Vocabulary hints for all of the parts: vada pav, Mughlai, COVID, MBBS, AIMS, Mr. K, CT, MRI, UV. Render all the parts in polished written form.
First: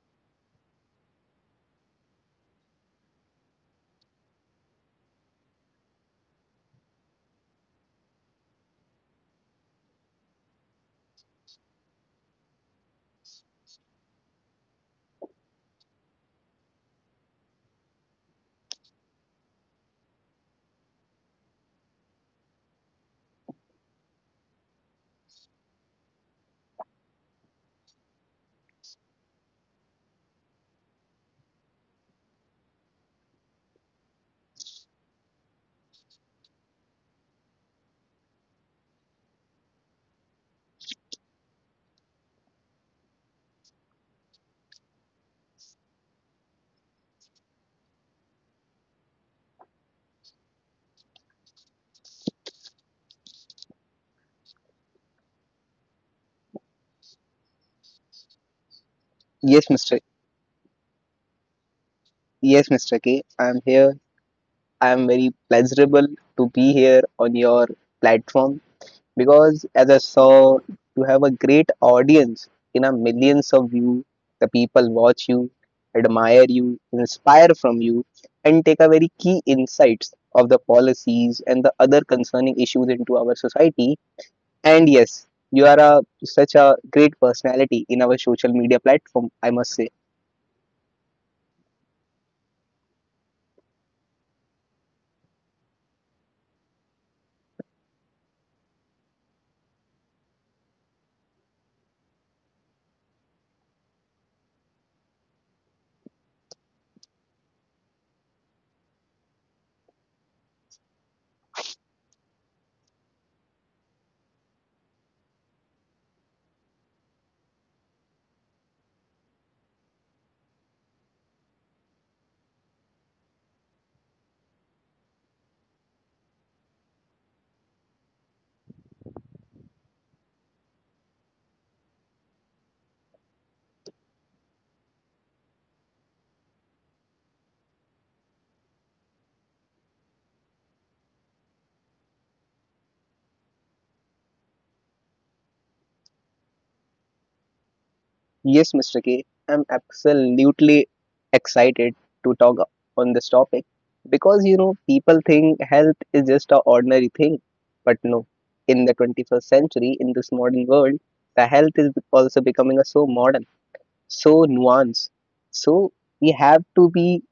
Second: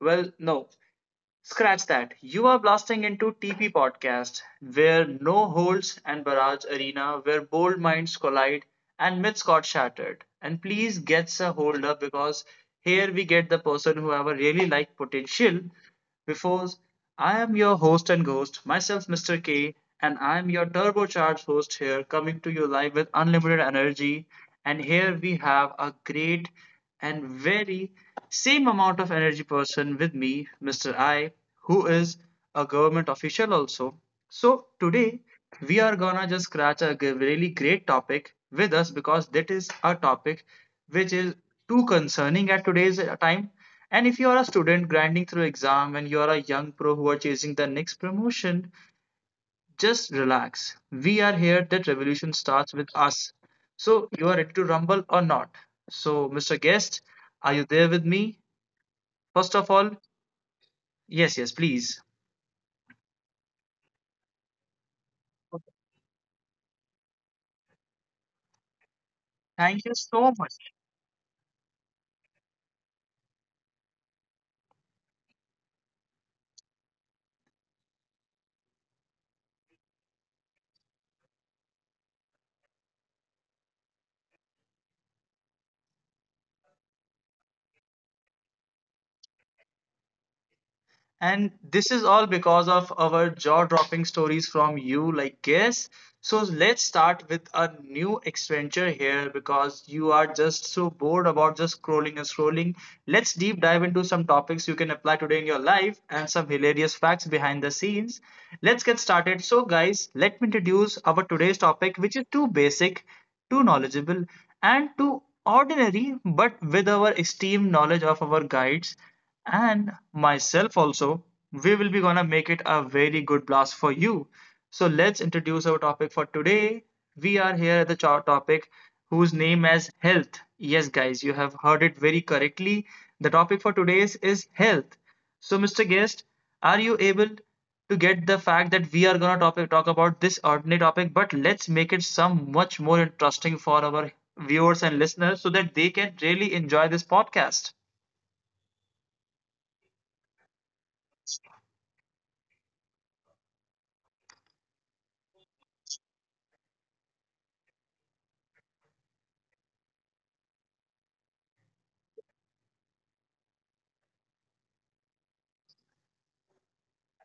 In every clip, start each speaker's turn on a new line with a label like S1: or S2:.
S1: Well, no, scratch that. You are blasting into TP Podcast, where no holds and barrage arena, where bold minds collide and myths got shattered. And please get a hold up because here we get the person who have a really like potential before I am your host and ghost, myself, Mr. K, and I am your turbocharged host here, coming to you live with unlimited energy. And here we have a great and very same amount of energy person with me, Mr. I, who is a government official also. So today we are gonna just scratch really great topic with us because that is a topic which is too concerning at today's time. And if you are a student grinding through exam and you are a young pro who are chasing the next promotion, just relax. We are here. That revolution starts with us. So you are ready to rumble or not? So, Mr. Guest, are you there with me? First
S2: Yes,
S1: of all,
S2: Mr.
S1: yes, yes, please.
S2: Yes, Mr. K. I'm here. I'm very pleasurable to be here on your platform because,
S1: Thank
S2: as I
S1: you so
S2: saw,
S1: much.
S2: you have a great audience. You know, millions of you, the people watch you, admire you, inspire from you, and take a very key insights of the policies and the other concerning issues into our society. And yes, you are a such a great personality in our social media platform. I must say.
S1: And this is all because of our jaw-dropping stories from you, like guess. So let's start with a new adventure here because you are just so bored about just scrolling and scrolling. Let's deep dive into some topics you can apply today in your life and some hilarious facts behind the scenes. Let's get started. So guys, let me introduce our today's topic, which is too basic, too knowledgeable, and too ordinary, but with our esteemed knowledge of our guides and myself also, we will be gonna make it a very good blast for you. So let's introduce our topic for today. We are here at the chart topic whose name as health. Yes, guys, you have heard it very correctly. The topic for today's is health. So, Mr. Guest, are you able to get the fact that we are gonna topic talk about this ordinary topic, but let's make it some much more interesting for our viewers and listeners so that they can really enjoy this podcast.
S2: Yes, Mr. K, I'm absolutely excited to talk on this topic because you know people think health is just an ordinary thing, but no. In the 21st century, in this modern world, the health is also becoming a so modern, so nuanced. So we have to be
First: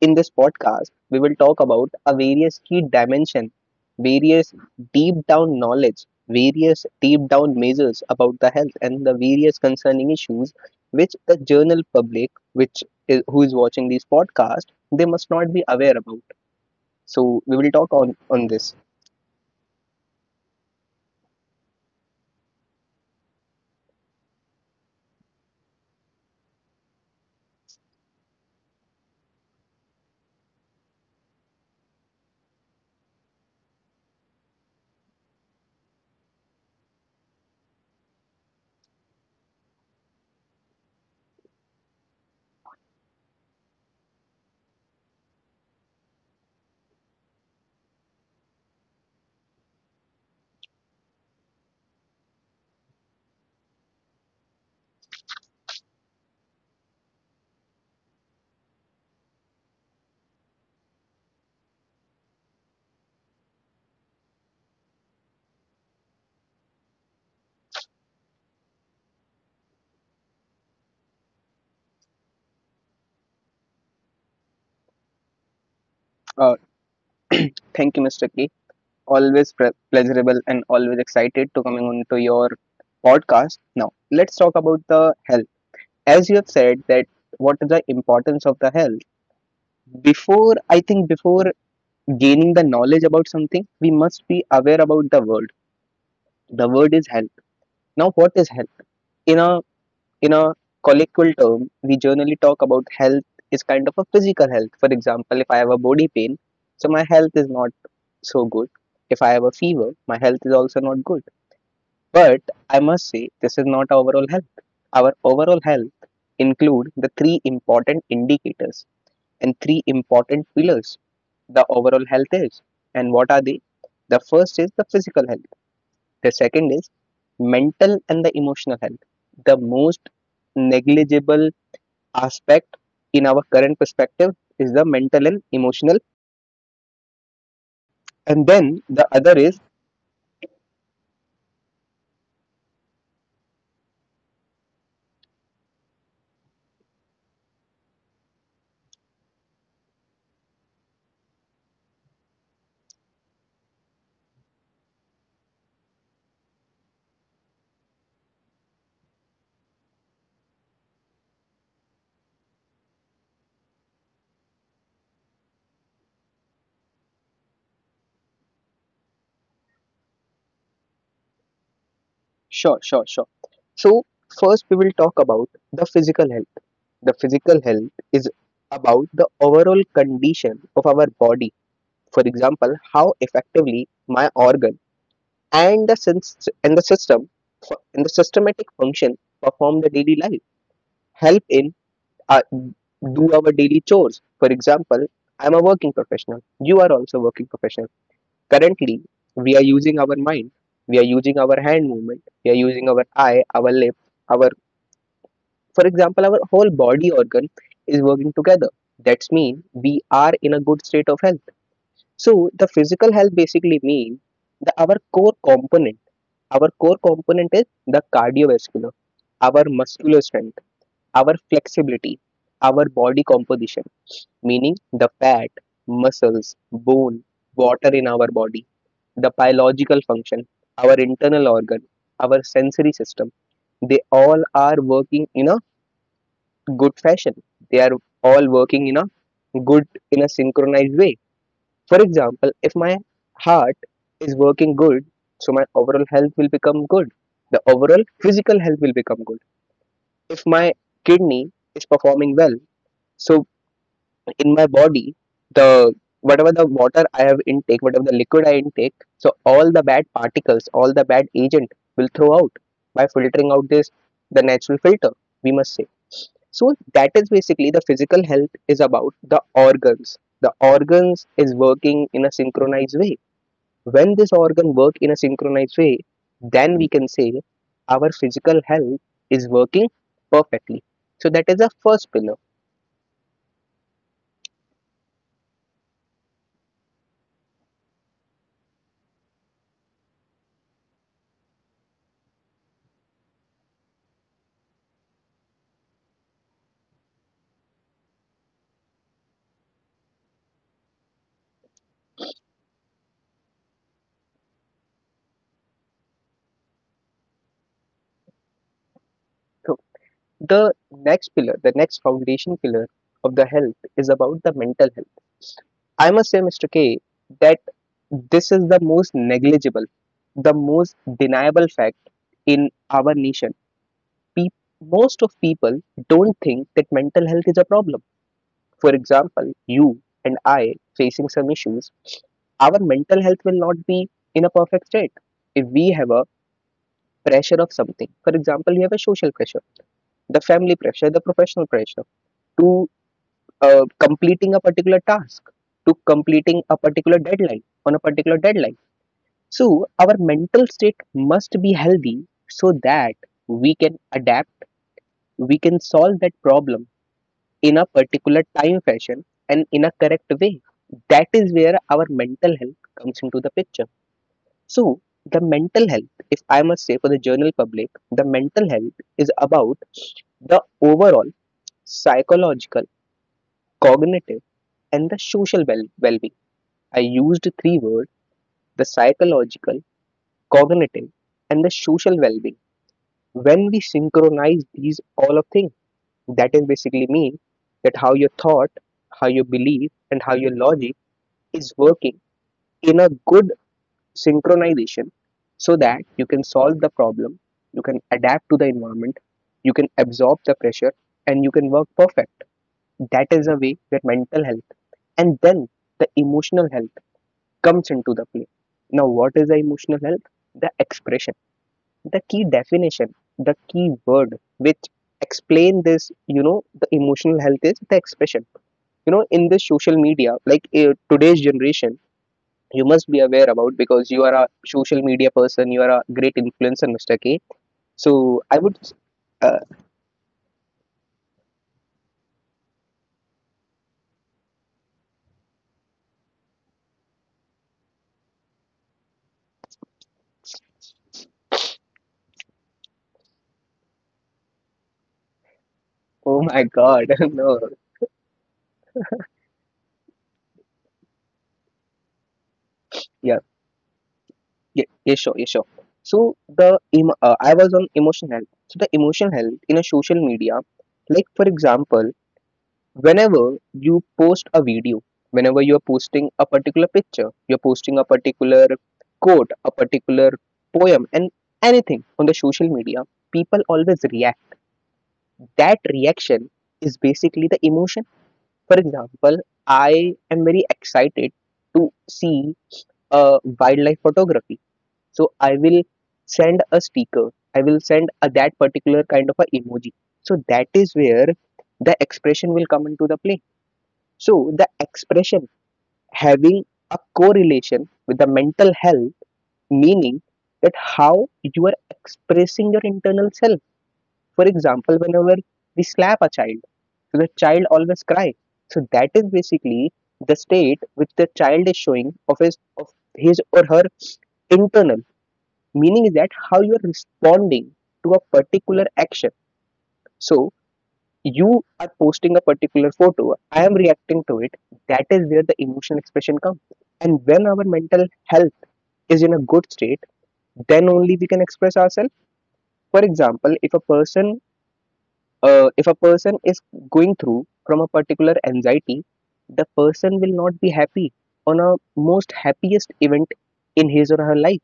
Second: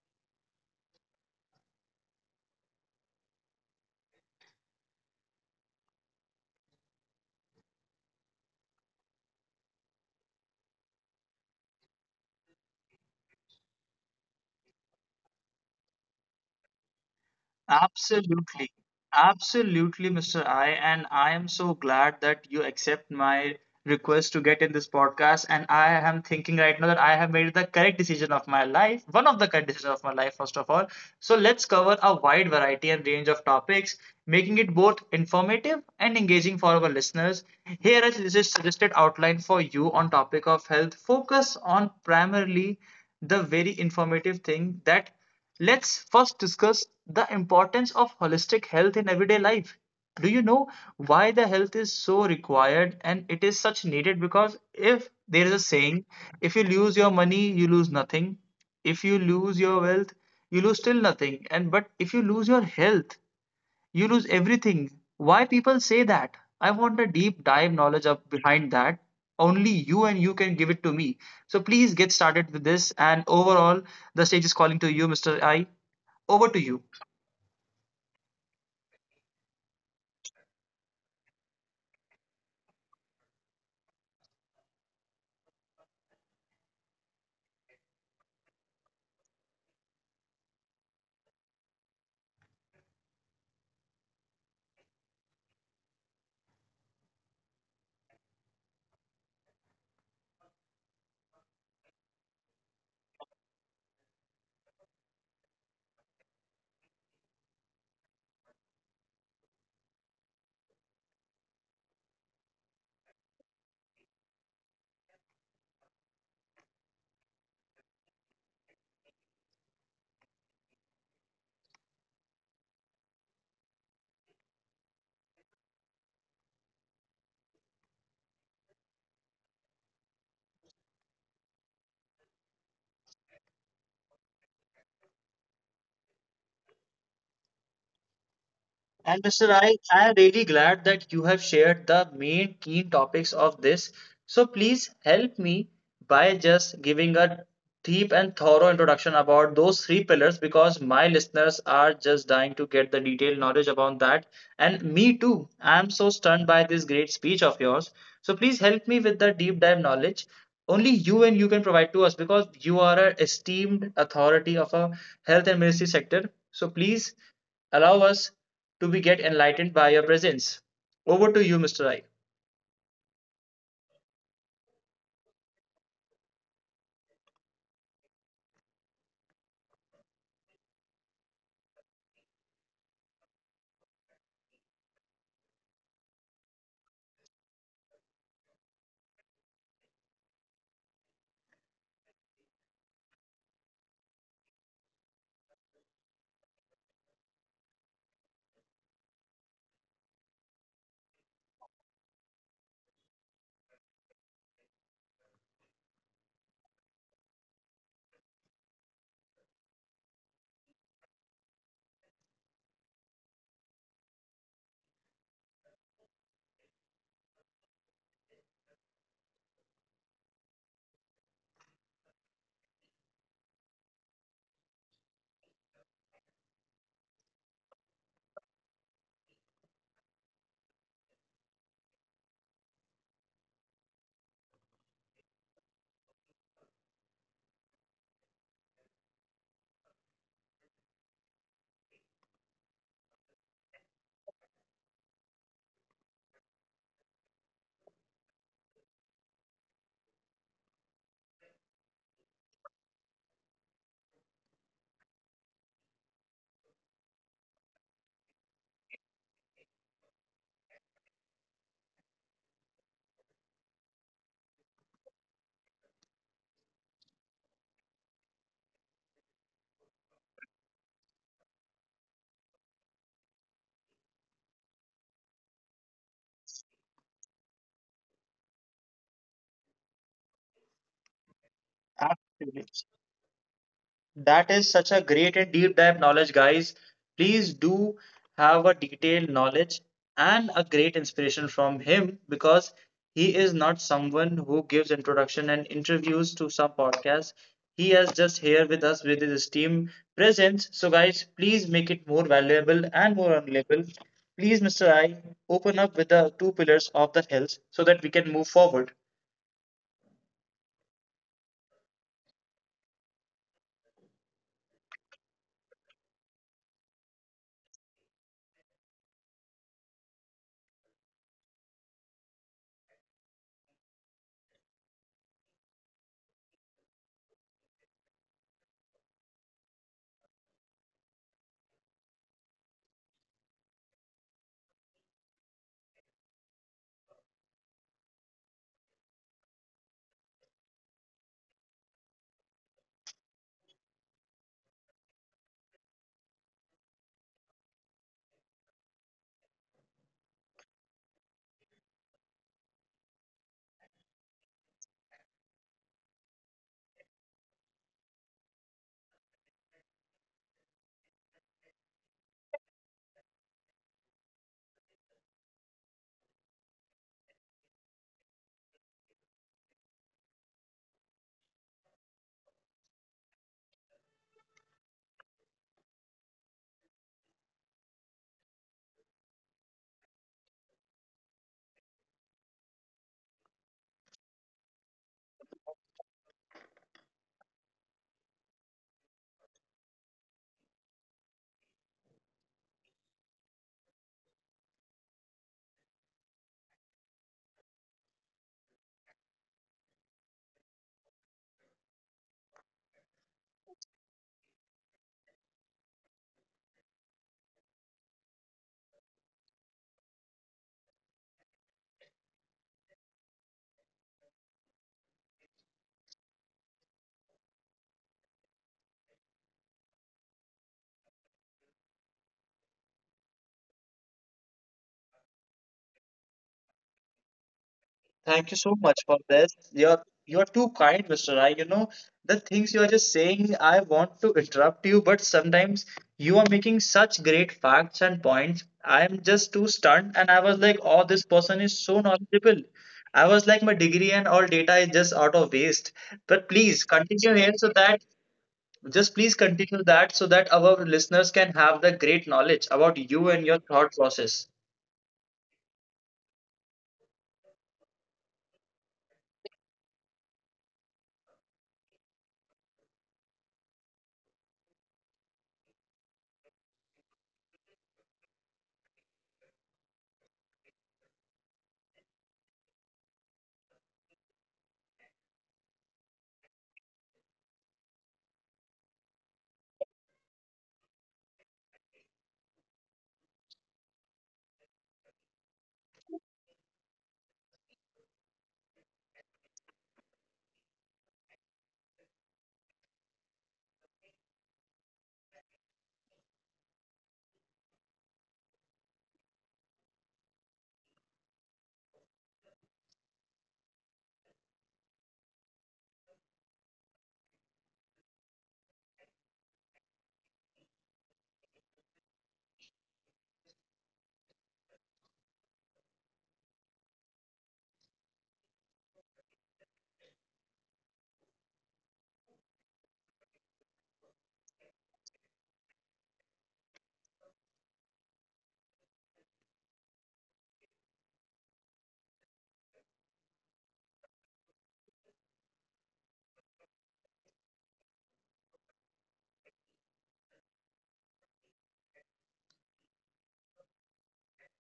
S2: in this podcast, we will talk about a various key dimension, various deep down knowledge, various deep down measures about the health and the various concerning issues which the journal public, which is, who is watching this podcast, they must not be aware about. So we will talk on
S1: Absolutely.
S2: this.
S1: Absolutely, Mr. I. And I am so glad that you accept my request to get in this podcast. And I am thinking right now that I have made the correct decision of my life, one of the correct decisions of my life, first of all. So let's cover a wide variety and range of topics, making it both informative and engaging for our listeners. Here is a suggested outline for you on topic of health. Focus on primarily the very informative thing that. Let's first discuss the importance of holistic health in everyday life. Do you know why the health is so required and it is such needed? Because if there is a saying, if you lose your money, you lose nothing. If you lose your wealth, you lose still nothing. And but if you lose your health, you lose everything. Why people say that? I want a deep dive knowledge up behind that. Only you and you can give it to me. So please get started with this. And overall, the stage is calling to you, Mr. I. Over
S2: Uh,
S1: to you.
S2: Thank you, Mr. K. Always pleasurable and always excited to coming on to your podcast. Now let's talk about the health. As you have said that, what is the importance of the health? Before I think, before gaining the knowledge about something, we must be aware about the word. The word is health. Now what is health? In a colloquial term we generally talk about health is kind of a physical health. For example, if I have a body pain, so my health is not so good. If I have a fever, my health is also not good. But I must say this is not our overall health. Our overall health include the three important indicators and three important pillars. The overall health is, and what are the? The first is the physical health. The second is mental and the emotional health. The most negligible aspect in our current perspective is the mental and emotional, and then the
S1: And
S2: other
S1: Mr.
S2: is.
S1: I am really glad that you have shared the main key topics of this. So please help me by just giving a deep and thorough introduction about those three pillars because my listeners are just dying to get the detailed knowledge about that. And me too. I am so stunned by this great speech of yours. So please help me with the deep dive knowledge. Only you and you can provide to us because you are an esteemed authority of a health and medicine sector. So please allow us to be get enlightened by your presence. Over to you, Mr. Rai.
S2: Sure, sure, sure. So first we will talk about the physical health. The physical health is about the overall condition of our body. For example, how effectively my organ and the sense and the system and the systematic function perform the daily life, help in uh, do our daily chores. For example, I'm a working professional, you are also working professional, currently we are using our mind, we are using our hand movement, we are using our eye, our lip, our for example our whole body organ is working together. That's mean we are in a good state of health. So the physical health basically means the our core component. Our core component is the cardiovascular, our muscular strength, our flexibility, our body composition, meaning the fat, muscles, bone, water in our body, the biological function, our internal organ, our sensory system. They all are working in a good fashion. They are all working in a good, in a synchronized way. For example, if my heart is working good, so my overall health will become good. The overall physical health will become good. If my kidney is performing well, so in my body, the whatever the water I have intake, whatever the liquid I intake, so all the bad particles, all the bad agent will throw out by filtering out this the natural filter, we must say. So that is basically the physical health is about the organs. The organs is working in a synchronized way, when this organ work in a synchronized way, then we can say our physical health is working perfectly. So that is the first pillar.
S1: Absolutely. That is such a great and deep dive knowledge, guys. Please do have a detailed knowledge and a great inspiration from him because he is not someone who gives introduction and interviews to some podcasts. He is just here with us with his team presence. So, guys, please make it more valuable and more valuable. Please, Mr. I, open up with the two pillars of the health so that we can move forward.
S2: So the next pillar, the next foundation pillar of the health is about the mental health. I must say, Mr. K, that this is the most negligible, the most deniable fact in our nation. Pe- Most of people don't think that mental health is a problem. For example, you and I facing some issues, our mental health will not be in a perfect state if we have a pressure of something. For example, you have a social pressure, the family pressure, the professional pressure to completing a particular task, to completing a particular deadline on a particular deadline. So our mental state must be healthy so that we can adapt, we can solve that problem in a particular time fashion and in a correct way. That is where our mental health comes into the picture. So, the mental health, if I must say for the general public, the mental health is about the overall psychological, cognitive, and the social well-being. I used three words: the psychological, cognitive, and the social well-being. When we synchronize these all of things, that is basically mean that how your thought, how your belief, and how your logic is working in a good synchronization so that you can solve the problem, you can adapt to the environment, you can absorb the pressure, and you can work perfect. That is a way that mental health and then the emotional health comes into the play. Now, what is the emotional health? The expression, the key definition, the key word which explain this, you know, the emotional health is the expression. You know, in this social media like today's generation, you must be aware about because you are a social media person, you are a great influencer, Mr. K. So I
S1: Thank you
S2: would.
S1: so much for
S2: uh,
S1: this. You're too kind, Mr. Rai. You know, the things you are just saying, I want to interrupt you, but sometimes you are making such great facts and points. I am just too stunned, and I was like, oh, this person is so knowledgeable. I was like, my degree and all data is just out of waste.
S2: oh
S1: But
S2: my
S1: please
S2: god.
S1: continue
S2: No.
S1: here so that, just please continue that so that our listeners can have the great knowledge about you
S2: Yeah,
S1: and your thought process.
S2: yeah, yeah, sure, yeah, sure. So the I was on emotional health. So the emotional health in a social media, like, for example, whenever you post a video, whenever you are posting a particular picture, you're posting a particular quote, a particular poem, and anything on the social media, people always react. That reaction is basically the emotion. For example, I am very excited to see a wildlife photography. So I will send a sticker. I will send that particular kind of a emoji. So that is where the expression will come into the play. So the expression having a correlation with the mental health, meaning that how you are expressing your internal self. For example, whenever we slap a child, so the child always cry. So that is basically the state which the child is showing of his or her internal, meaning is that how you are responding to a particular action. So you are posting a particular photo, I am reacting to it, that is where the emotional expression comes. And when our mental health is in a good state, then only we can express ourselves. For example, if a person, if a person is going through from a particular anxiety, the person will not be happy on a most happiest event in his or her life.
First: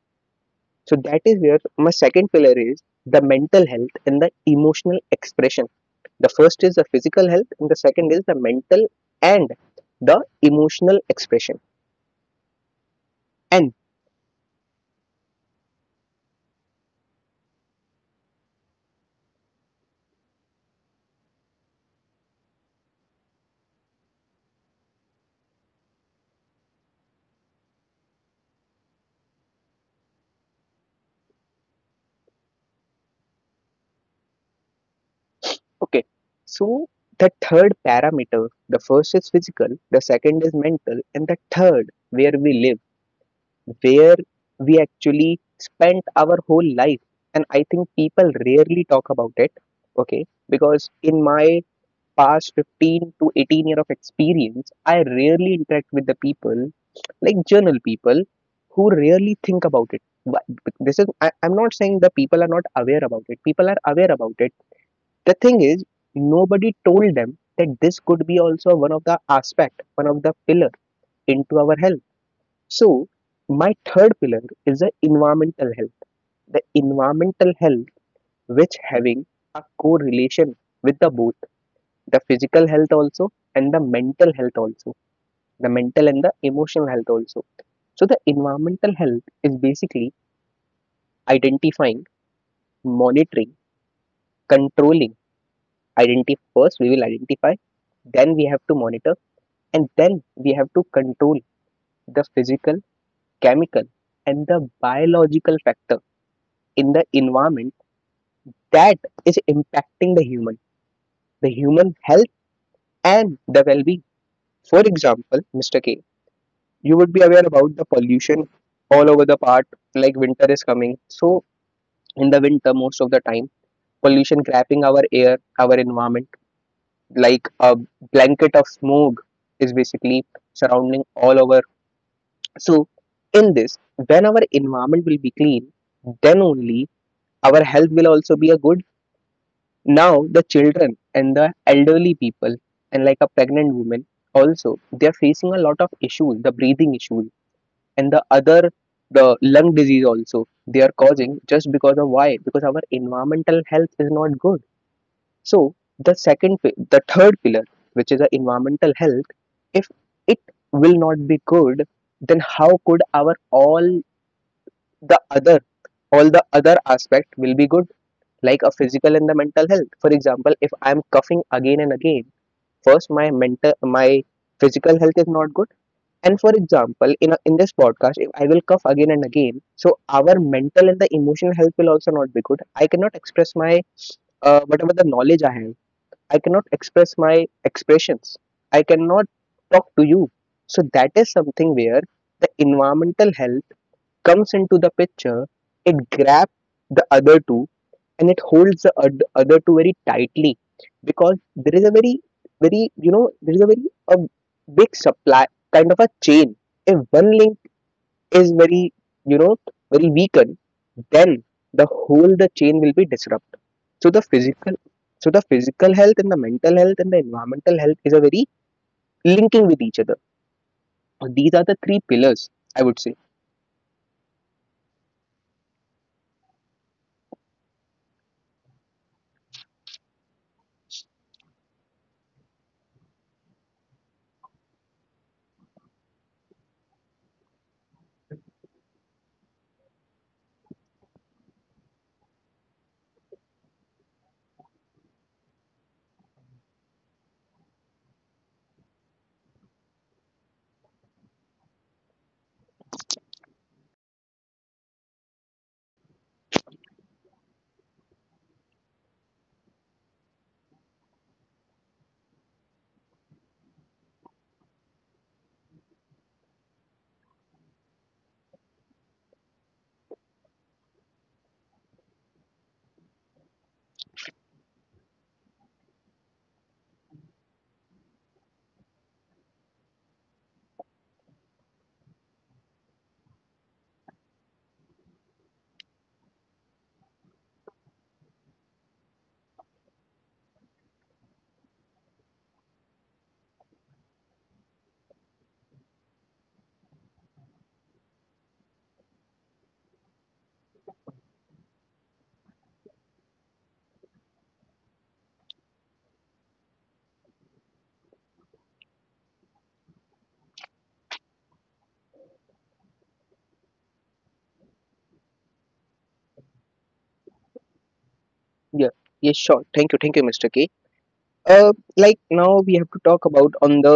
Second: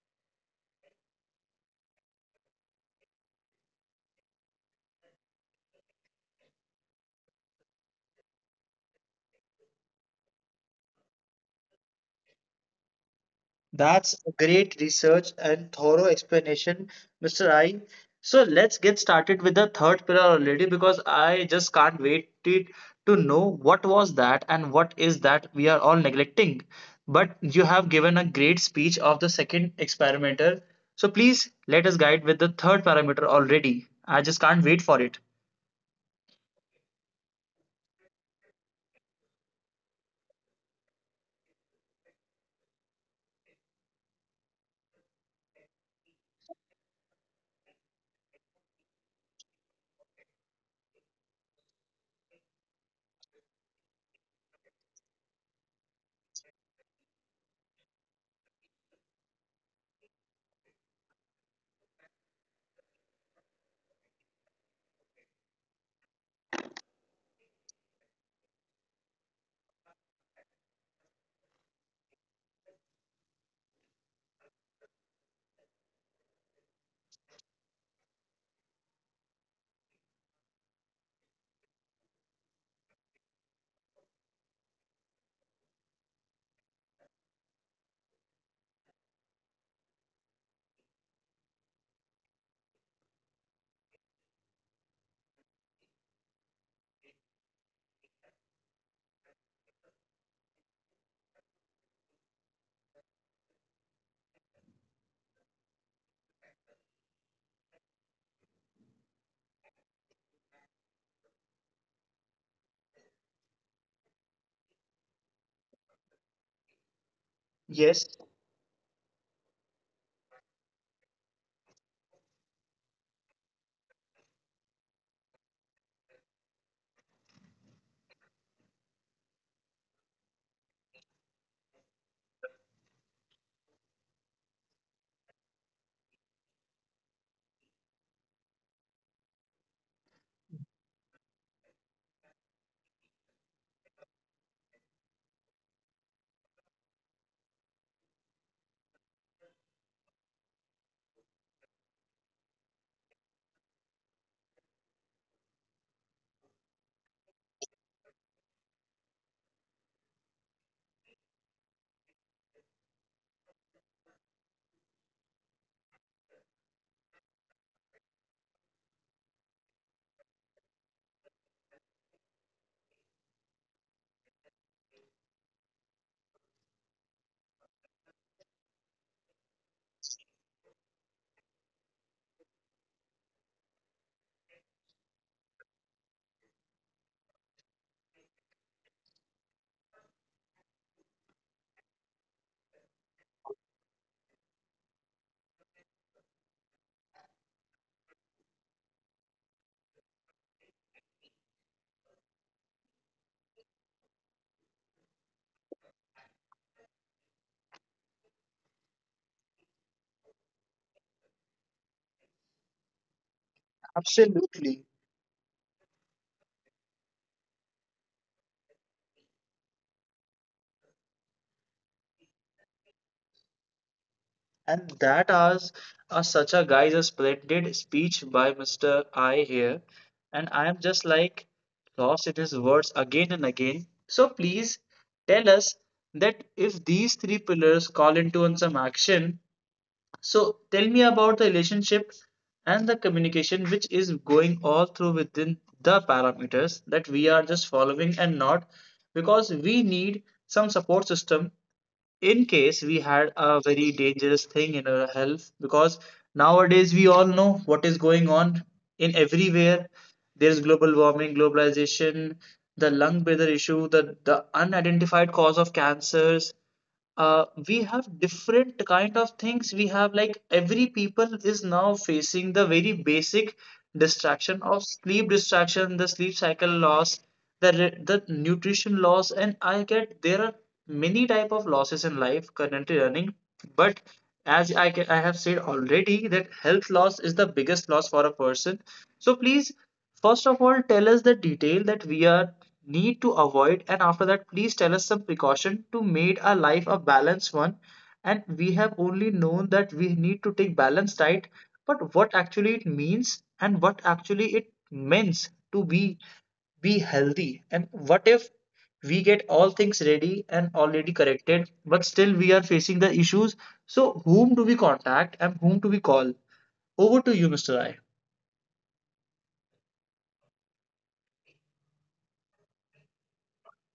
S2: So that is where my second pillar is the mental health and the emotional expression. The first is the physical health and the second is the mental and the emotional expression, and
S1: That's a great research and thorough explanation, Mr. I. So let's get started with the third pillar already because I just can't wait it to know what was that and what is that we are all neglecting. But you have given a great speech of the second experimenter. So please let us guide with the third parameter already. I just can't wait for it.
S2: okay, so the third parameter, the first is physical, the second is mental, and the third, where we live, where we actually spent our whole life. And I think people rarely talk about it, okay, because in my past 15 to 18 year of experience I rarely interact with the people, like journal people who rarely think about it. I'm not saying the people are not aware about it, people are aware about it. The thing is, nobody told them that this could be also one of the aspect, one of the pillar into our health. So, my third pillar is the environmental health. The environmental health, which having a correlation with the both, the physical health also and the mental health also, the mental and the emotional health also. So, the environmental health is basically identifying, monitoring, controlling. Identify first, we will identify, then we have to monitor, and then we have to control the physical, chemical, and the biological factor in the environment that is impacting the human health and the well-being. For example, Mr. K, you would be aware about the
S1: Yes,
S2: pollution all over the part, like winter is coming. So in the winter, most of the time, pollution trapping our air, our environment, like a blanket of smog is basically surrounding all over. So in this, when our environment will be clean, then only our health will also be a good. Now the children and the elderly people and like a pregnant woman also, they are facing a lot of issues, the breathing issues and the other, the lung disease also they are causing just because of why? Because our environmental health is not good. So the third pillar, which is the environmental health, if it will not be good, then how could our the other all the other aspect will be good, like a physical and the mental health? For example, if I'm coughing again and again, first my mental my physical health is not good. And for example in this podcast, if I will cough again and again, so our mental and the emotional health will also not be good. I cannot express my whatever the knowledge I have, I cannot express my expressions, I cannot talk to you. So that is something where the environmental health comes into the picture. It grabs the other two, and it holds the other two very tightly, because there is a very a big supply kind of a chain. If one link is very you know very weakened, then the whole the chain will be disrupted. So
S1: absolutely.
S2: the physical health and the mental health and the environmental health is a very linking with each other. These are the three pillars, I would say.
S1: And that as a such a guy's a splendid speech by Mr. I here. And I am just like lost in his words again and again. So please tell us that if these three pillars call into on some action, so tell me about the relationship and the communication which is going all through within the parameters that we are just following and not, because we need some support system in case we had a very dangerous thing in our health, because nowadays we all know what is going on in everywhere. There's global warming, globalization, the lung breather issue, the unidentified cause of cancers. We have different kind of things. We have like every people is now facing the very basic distraction of sleep, distraction the sleep cycle loss, the nutrition loss, and I get there are many type of losses in life currently running. But as I have said already that health loss is the biggest loss for a person. So please, first of all, tell us the detail that we are need to avoid, and after that please tell us some precaution to make our life a balanced one. And we have only known that we need to take balanced diet, but what actually it means and what actually it means to be healthy. And what if we get all things ready and already corrected, but still we are facing the issues? So, whom do we contact and whom do we call? Over to you, Mr. I.
S2: Yeah, yes, sure. Thank you, Mr. K. Like now we have to talk about on the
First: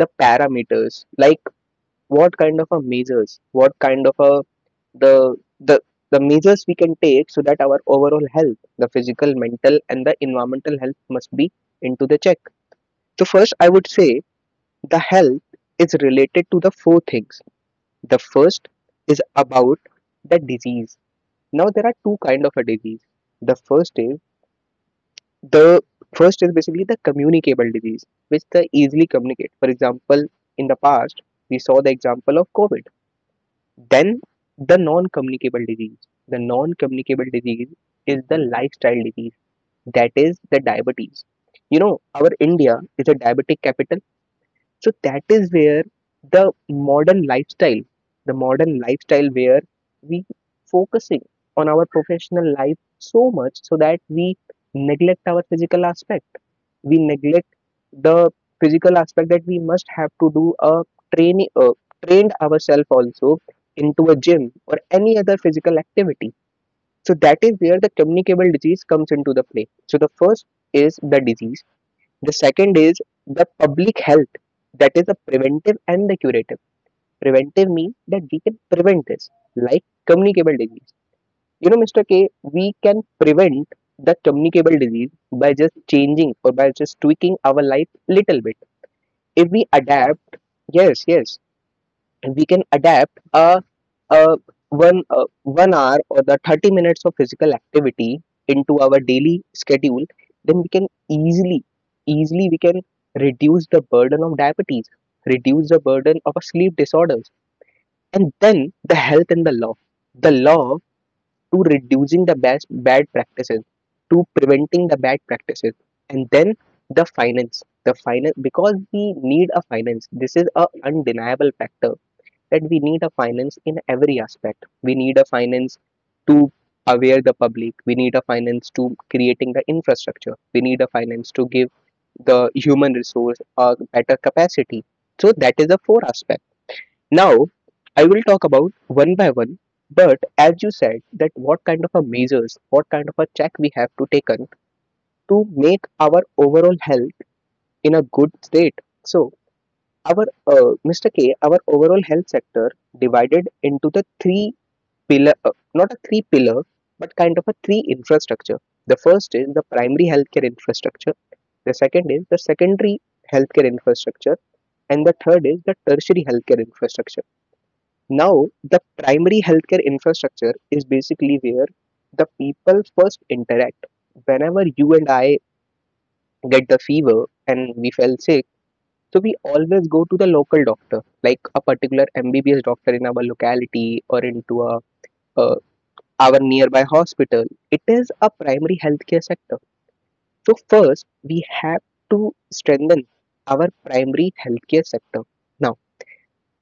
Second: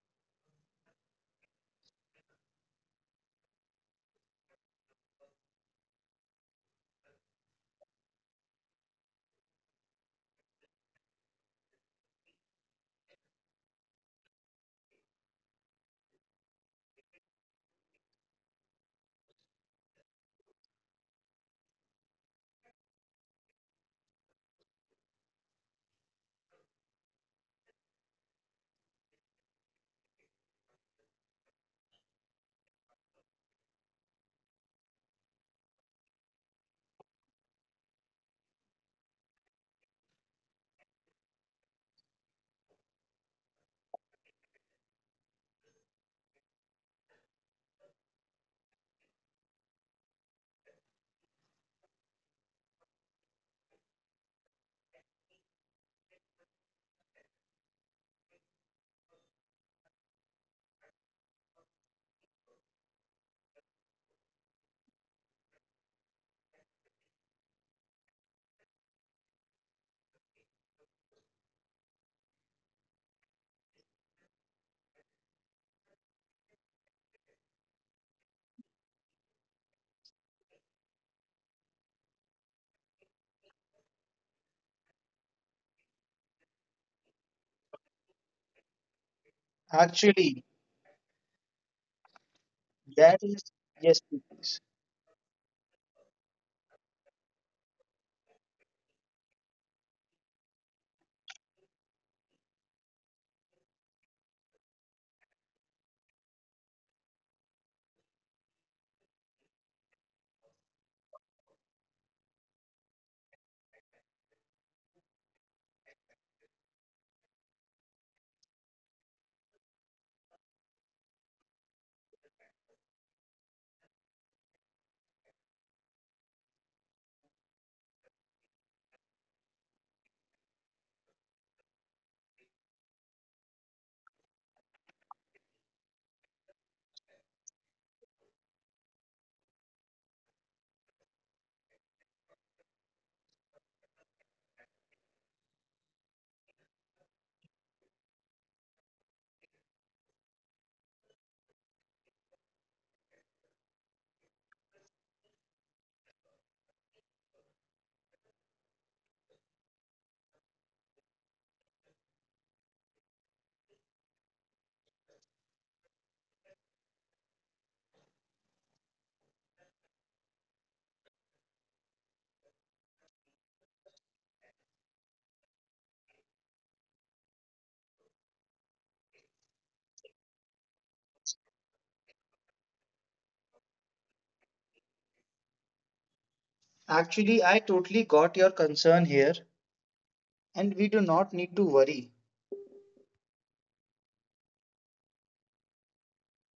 S2: the parameters, like what kind of a measures, what kind of a the the the measures we can take so that our overall health, the physical, mental and the environmental health, must be into the check. So first I would say the health is related to the four things. The first is about the disease. Now there are two kind of a disease. The first is the first is basically the communicable disease which they easily communicate. For example, in the past we saw the example of COVID. Then the non-communicable disease. The non-communicable disease is the lifestyle disease. That is the diabetes. You know, our India is a diabetic capital. So that is where the modern lifestyle the modern lifestyle where we focusing on our professional life so much so that we neglect our physical aspect. We neglect the physical aspect, that we must have to do a train uh, trained ourselves also into a gym or any other physical activity. So that is where the communicable disease comes into the play. So the first is the disease. The second is the public health. That is the preventive and the curative. Preventive means that we can prevent this, like communicable disease. You know, Mr. K, we can prevent the communicable disease by just changing or by just tweaking our life little bit. If we adapt,
S1: Actually,
S2: yes, yes, we can adapt
S1: that is
S2: a,
S1: yes,
S2: a
S1: please.
S2: one 1 hour or the 30 minutes of physical activity into our daily schedule, then we can easily, easily we can reduce the burden of diabetes, reduce the burden of a sleep disorders, and then the health and the law. The law to reducing the bad bad practices, to preventing the bad practices, and then the finance, because we need a finance. This is a undeniable factor that we need a finance in every aspect. We need a finance to aware the public, we need a finance to creating the infrastructure, we need a finance to give the human resource a better capacity. So that is the four aspects. Now, I will talk about one by one, but as you said, that what kind of a measures, what kind of a check we have to take on to make our overall health in a good state. So, our Mr. K, our overall health sector divided into the three not a three pillar, but kind of a three infrastructure. The first is the primary healthcare infrastructure. The second is the secondary healthcare infrastructure, and the third is the tertiary healthcare infrastructure. Now, the primary healthcare infrastructure is basically where the people first interact. Whenever you and I get the fever and we fell sick, so we always go to the local doctor, like a particular MBBS doctor in our locality or into uh, our nearby hospital.
S1: Actually, I
S2: It
S1: totally
S2: is a
S1: got your
S2: primary
S1: concern
S2: healthcare
S1: here,
S2: sector. So
S1: and we do
S2: first,
S1: not
S2: we
S1: need to
S2: have
S1: worry.
S2: to strengthen our primary healthcare sector. Now,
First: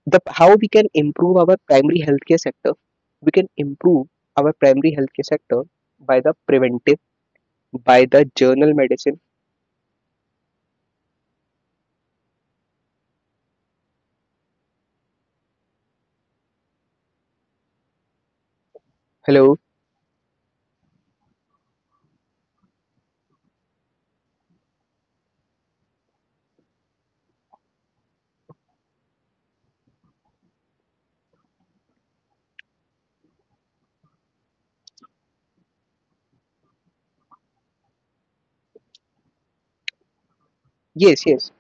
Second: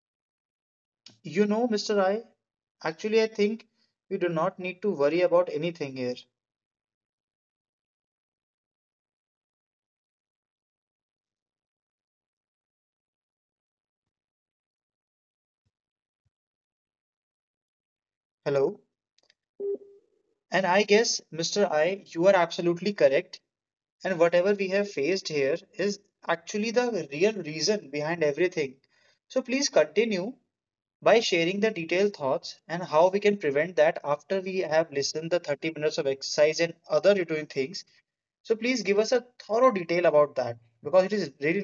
S2: the how we can improve
S1: You
S2: our
S1: know,
S2: primary
S1: Mr. I,
S2: healthcare sector,
S1: actually, I
S2: we can
S1: think
S2: improve
S1: we do
S2: our
S1: not need to
S2: primary
S1: worry
S2: healthcare
S1: about
S2: sector
S1: anything here.
S2: by the preventive, by the journal medicine.
S1: Hello?
S2: Hello?
S1: And I guess, Mr. I, you are absolutely correct. And whatever we have faced here is actually the real reason behind everything. So please continue by sharing the detailed thoughts and how we can prevent that after we have listened the 30 minutes of exercise and other routine things. So please give us a thorough detail about that because it
S2: Yes,
S1: is
S2: yes,
S1: really.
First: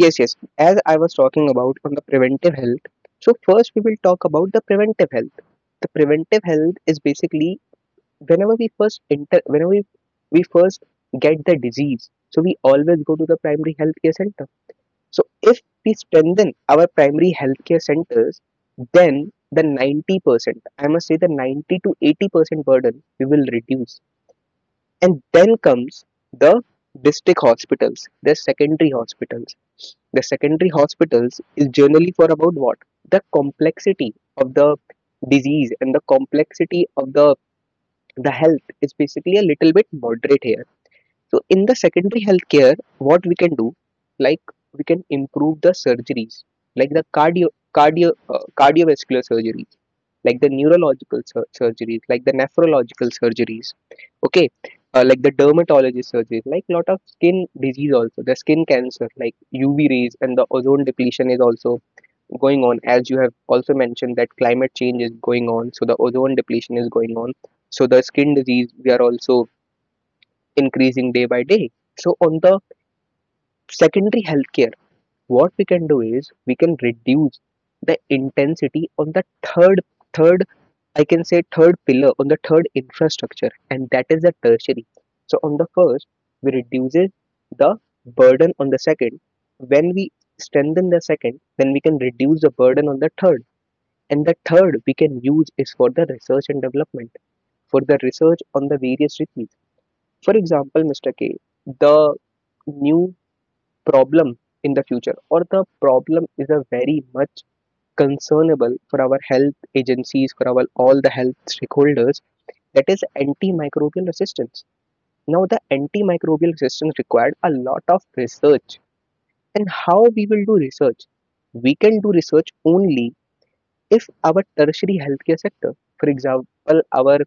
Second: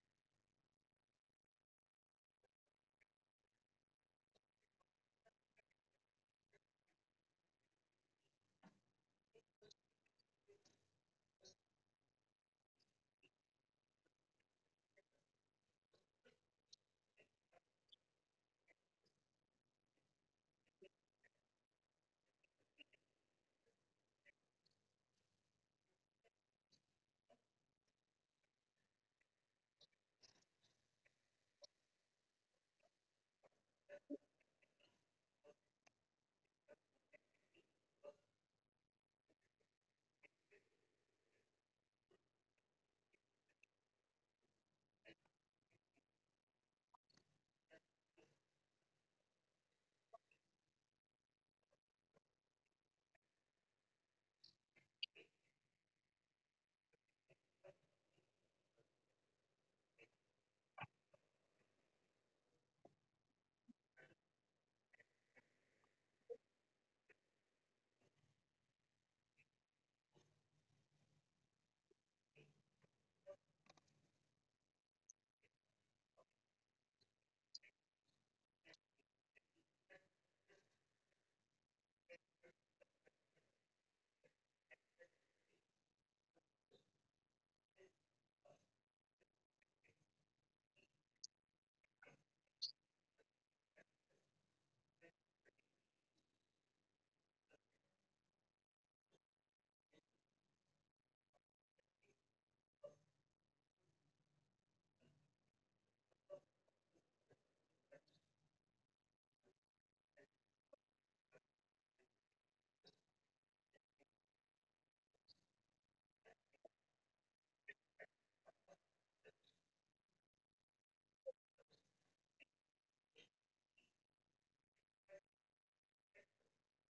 S2: yes, yes, as I was talking about on the preventive health. So first we will talk about the preventive health. The preventive health is basically whenever we first enter, whenever we first get the disease, so we always go to the primary healthcare center. So if we strengthen our primary healthcare centers, then the 90%, I must say the 90 to 80% burden we will reduce. And then comes the district hospitals, the secondary hospitals. The secondary hospitals is generally for about what? The complexity of the disease and the complexity of the health is basically a little bit moderate here. So in the secondary healthcare, what we can do, like we can improve the surgeries, like the cardio, cardiovascular surgeries, like the neurological surgeries, like the nephrological surgeries, okay, like the dermatology surgeries, like lot of skin disease also, the skin cancer, like UV rays and the ozone depletion is also going on. As you have also mentioned that climate change is going on, so the ozone depletion is going on, so the skin disease we are also increasing day by day. So on the secondary healthcare, what we can do is we can reduce the intensity on third, I can say third pillar on the third infrastructure, and that is the tertiary. So on the first, we reduces the burden on the second. When we strengthen the second, then we can reduce the burden on the third. And the third we can use is for the research and development, for the research on the various diseases. For example, Mr. K, the new problem in the future, or the problem is a very much concernable for our health agencies, for our all the health stakeholders, that is antimicrobial resistance. Now the antimicrobial resistance required a lot of research. And how we will do research? We can do research only if our tertiary healthcare sector, for example, our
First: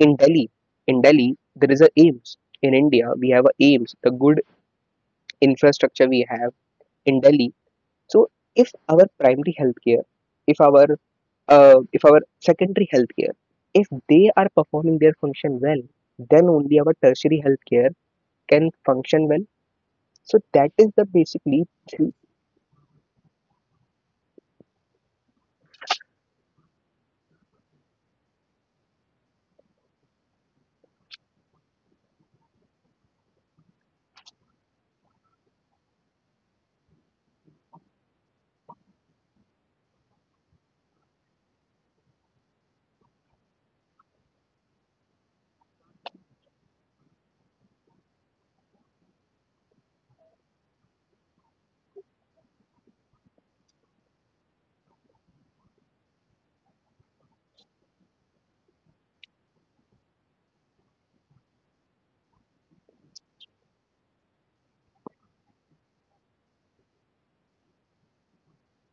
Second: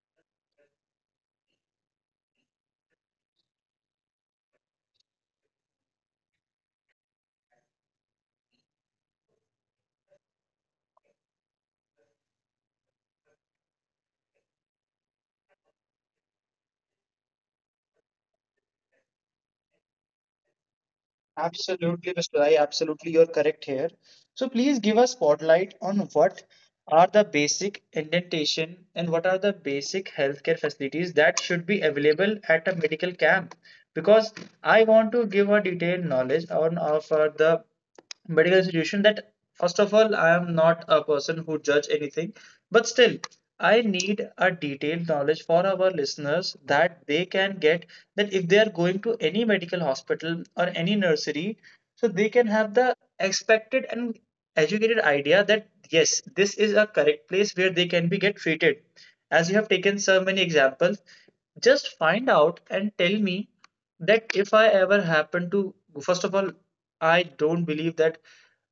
S2: in Delhi, in delhi there is a aims in India we have a aims the good infrastructure we have in Delhi. So if our primary healthcare, if our if our secondary healthcare, if they are performing their function well, then only our tertiary healthcare can function well. So that is the basically.
S1: Absolutely, Mr. I. Absolutely, you're correct here. So please give a spotlight on what are the basic indentation and what are the basic healthcare facilities that should be available at a medical camp. Because I want to give a detailed knowledge on of the medical institution. That first of all, I am not a person who judge anything, but still I need a detailed knowledge for our listeners that they can get that if they are going to any medical hospital or any nursery, so they can have the expected and educated idea that yes, this is a correct place where they can be get treated. As you have taken so many examples, just find out and tell me that if I ever happen to, first of all, I don't believe that,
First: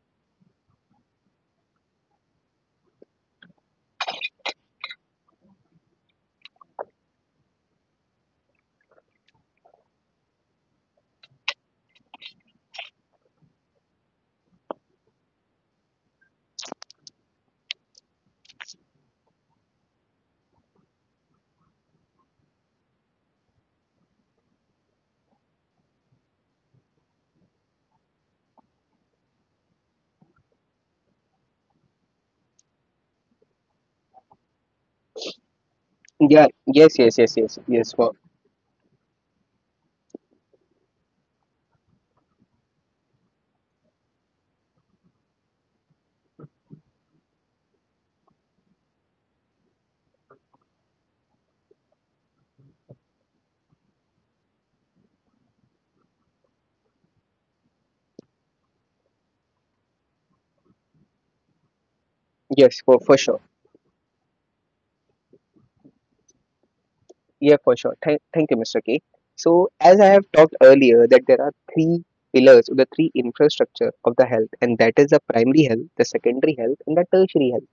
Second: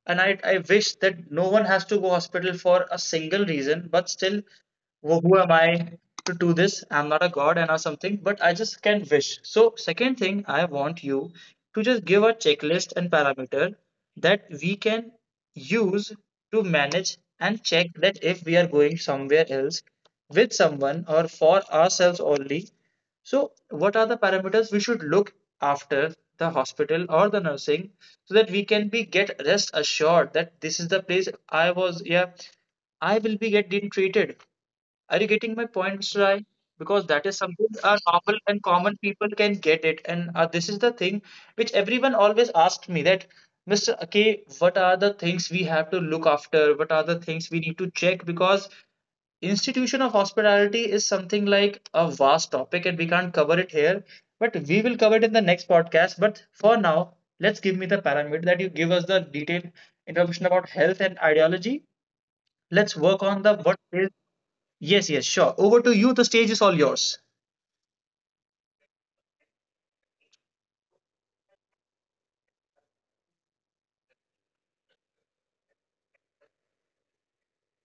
S1: and I wish that no one has to go hospital for a single reason, but still who am I to do this? I'm not a god and or something, but I just can wish. So, second thing, I want you to just give a checklist and parameter that we can use to manage and check that if we are going somewhere else with someone or for ourselves only. So, what are the parameters we should look after the hospital or the nursing so that we can be get rest assured that this is the place I was, yeah, I will be getting treated. Are you getting my points, Shrai?
S2: Yeah,
S1: Because
S2: yes,
S1: that
S2: yes,
S1: is
S2: yes,
S1: something
S2: yes,
S1: our
S2: yes. For,
S1: normal and common people can get it. And this is the thing which everyone always asks me that, Mr. K, what are the things we have to look after? What are the things we need to check? Because institution of hospitality is something like a vast topic and we can't cover it here. But we will cover it in the next podcast. But for now, let's give me the parameter that you give us the detailed information about health and ideology.
S2: yes,
S1: Let's work
S2: for
S1: on
S2: sure.
S1: the what is. Yes, yes, sure. Over to you. The stage is all yours.
S2: Yeah, for sure. Thank you, Mr. K. So as I have talked earlier that there are three pillars or the three infrastructure of the health, and that is the primary health, the secondary health and the tertiary health.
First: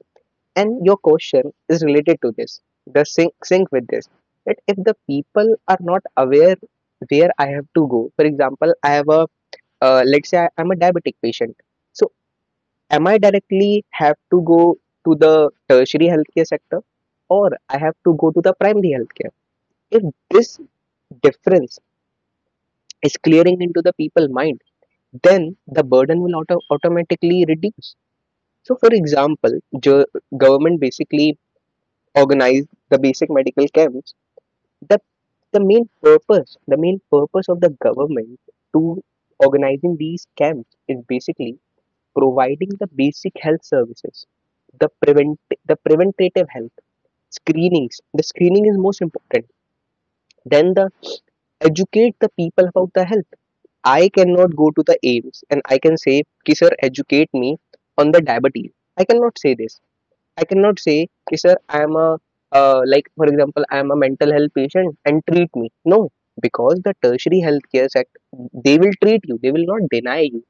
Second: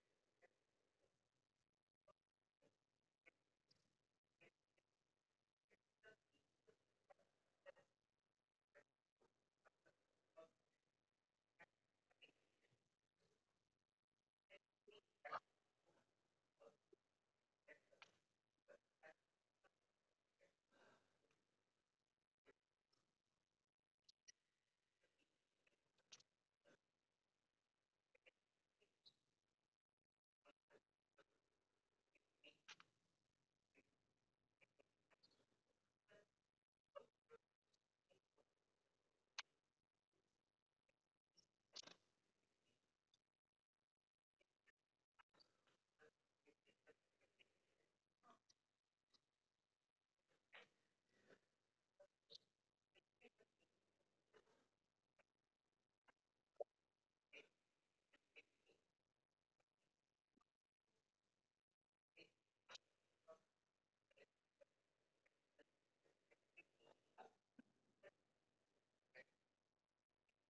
S2: And your question is related to this, the sync, sync with this. That if the people are not aware where I have to go, for example, I have a, let's say I'm a diabetic patient. So am I directly have to go to the tertiary healthcare sector, or I have to go to the primary healthcare? If this difference is clearing into the people mind, then the burden will automatically reduce. So for example, jo- government basically organized the basic medical camps. The main purpose of the government to organizing these camps is basically providing the basic health services, the prevent the preventative health screenings. The screening is most important. Then the educate the people about the health. I cannot go to the aims and I can say ki sir educate me on the diabetes. I cannot say this. I cannot say, "Okay, sir, I am a like for example, I am a mental health patient and treat me." No, because the tertiary healthcare sector, they will treat you, they will not deny you.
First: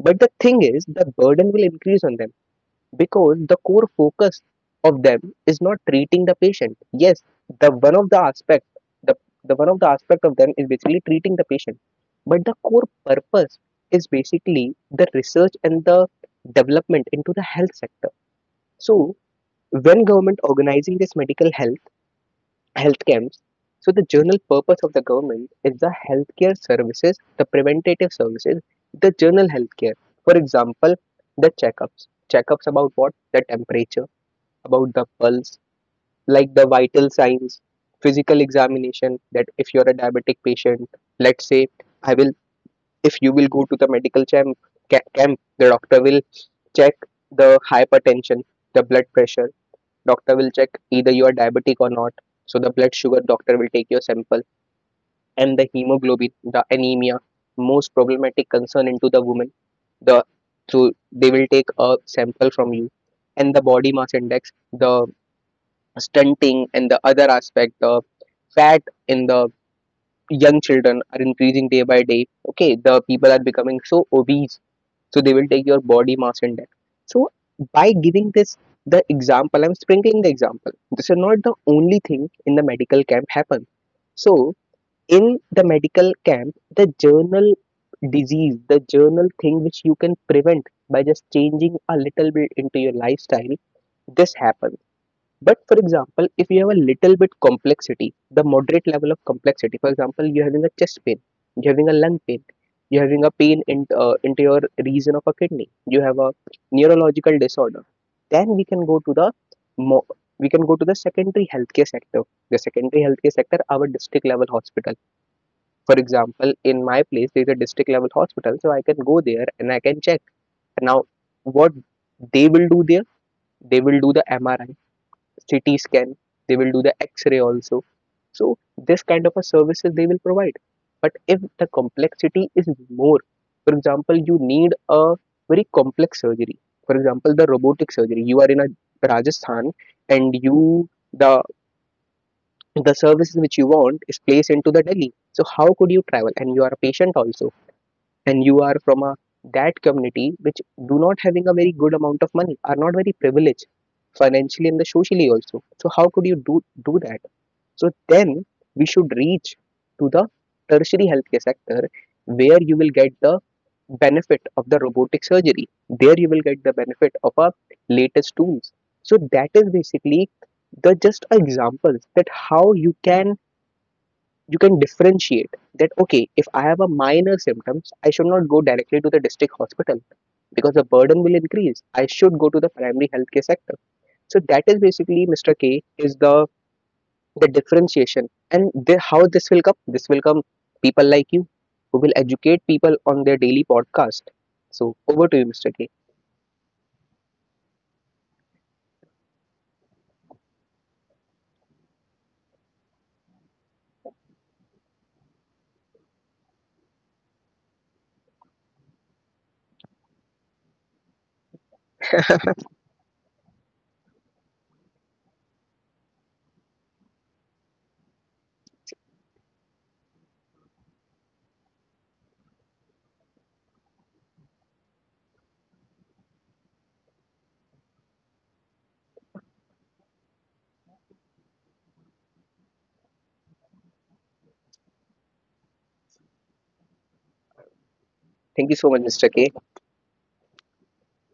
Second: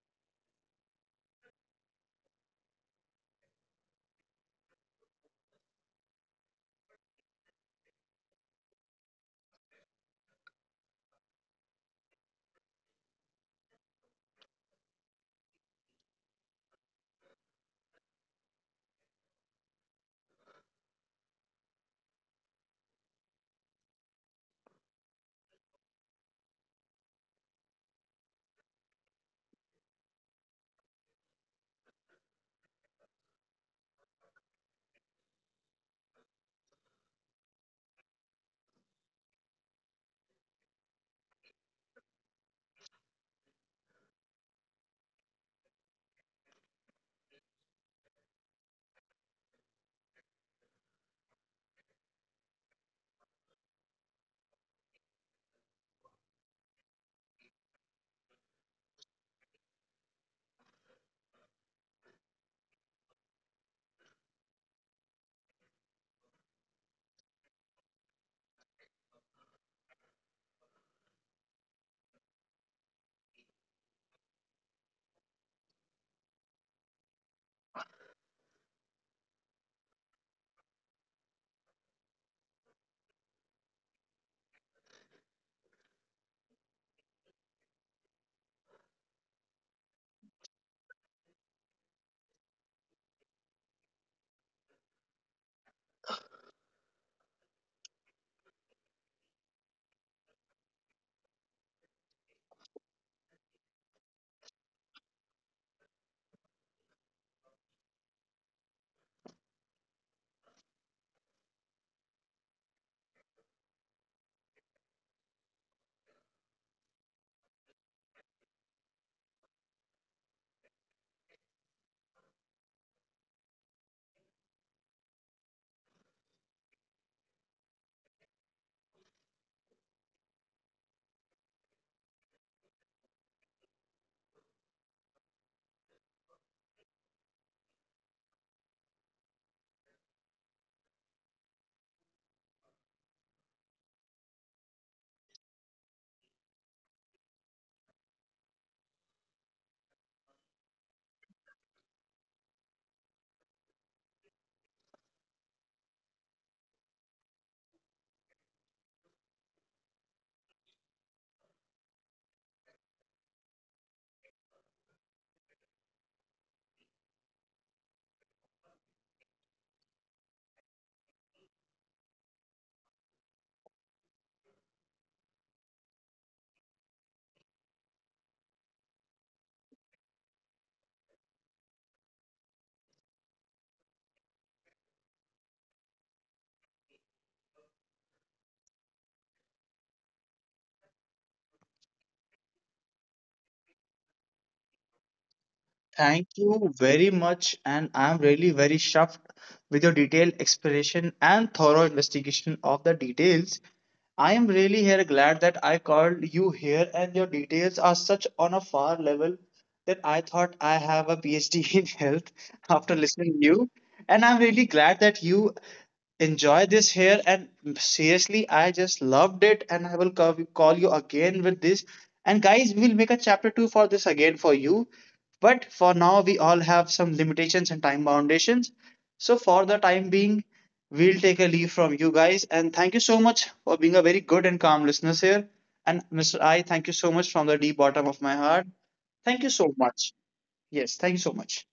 S2: But the thing is, the burden will increase on them because the core focus of them is not treating the patient. Yes, the one of the aspect, the, the one of the aspect of them is basically treating the patient, but the core purpose is basically the research and the development into the health sector. So when government organizing this medical health camps, so the general purpose of the government is the healthcare services, the preventative services, the general healthcare. For example, the checkups, checkups about what? The temperature, about the pulse, like the vital signs, physical examination, that if you're a diabetic patient, let's say, I will if you will go to the medical camp, camp, the doctor will check the hypertension, the blood pressure. Doctor will check either you are diabetic or not. So the blood sugar, doctor will take your sample, and the hemoglobin, the anemia, most problematic concern into the woman. The, so they will take a sample from you, and the body mass index, the stunting and the other aspect, the fat in the young children are increasing day by day. Okay, the people are becoming so obese, so they will take your body mass index. So by giving this the example, I'm sprinkling the example, this is not the only thing in the medical camp happen. So in the medical camp, the journal disease, the journal thing which you can prevent by just changing a little bit into your lifestyle, this happens. But for example, if you have a little bit complexity, the moderate level of complexity, for example, you're having a chest pain, you're having a lung pain, you're having a pain into your region of a kidney, you have a neurological disorder, then we can go to the mo- we can go to the secondary healthcare sector. The secondary healthcare sector, our district level hospital. For example, in my place, there is a district level hospital, so I can go there and I can check. Now, what they will do there, they will do the MRI, CT scan, they will do the X-ray also. So this kind of a services they will provide. But if the complexity is more, for example, you need a very complex surgery. For example, the robotic surgery. You are in a Rajasthan and you the services which you want is placed into the Delhi. So how could you travel? And you are a patient also, and you are from a that community which do not having a very good amount of money, are not very privileged financially and the socially also, so how could you do that? So then we should reach to the tertiary healthcare sector where you will get the benefit of the robotic surgery, there you will get the benefit of our latest tools. So that is basically the just examples that how you can differentiate that okay, if I have a minor symptoms, I should not go directly to the district hospital because the burden will increase, I should go to the primary healthcare sector. So that is basically, Mr. K, is the differentiation and the, how this will come, this will come people like you who will educate people on their daily podcast. So over to you, Mr. K.
S1: Thank you very much, and I'm really very chuffed with your detailed explanation and thorough investigation of the details. I am really here glad that I called you here, and your details are such on a far level that I thought I have a PhD in health after listening to you. And I'm really glad that you enjoy this here and seriously I just loved it, and I will call you again with this. And guys, we will make a chapter 2 for this again for you. But for now, we all have some limitations and time foundations. So for the time being, we'll take a leave from you guys. And thank you so much for being a very good and calm listeners here. And Mr. I, thank you so much from the deep bottom of my heart.
S2: Thank you so much,
S1: Thank you
S2: Mr.
S1: so
S2: K.
S1: much. Yes, thank you so much.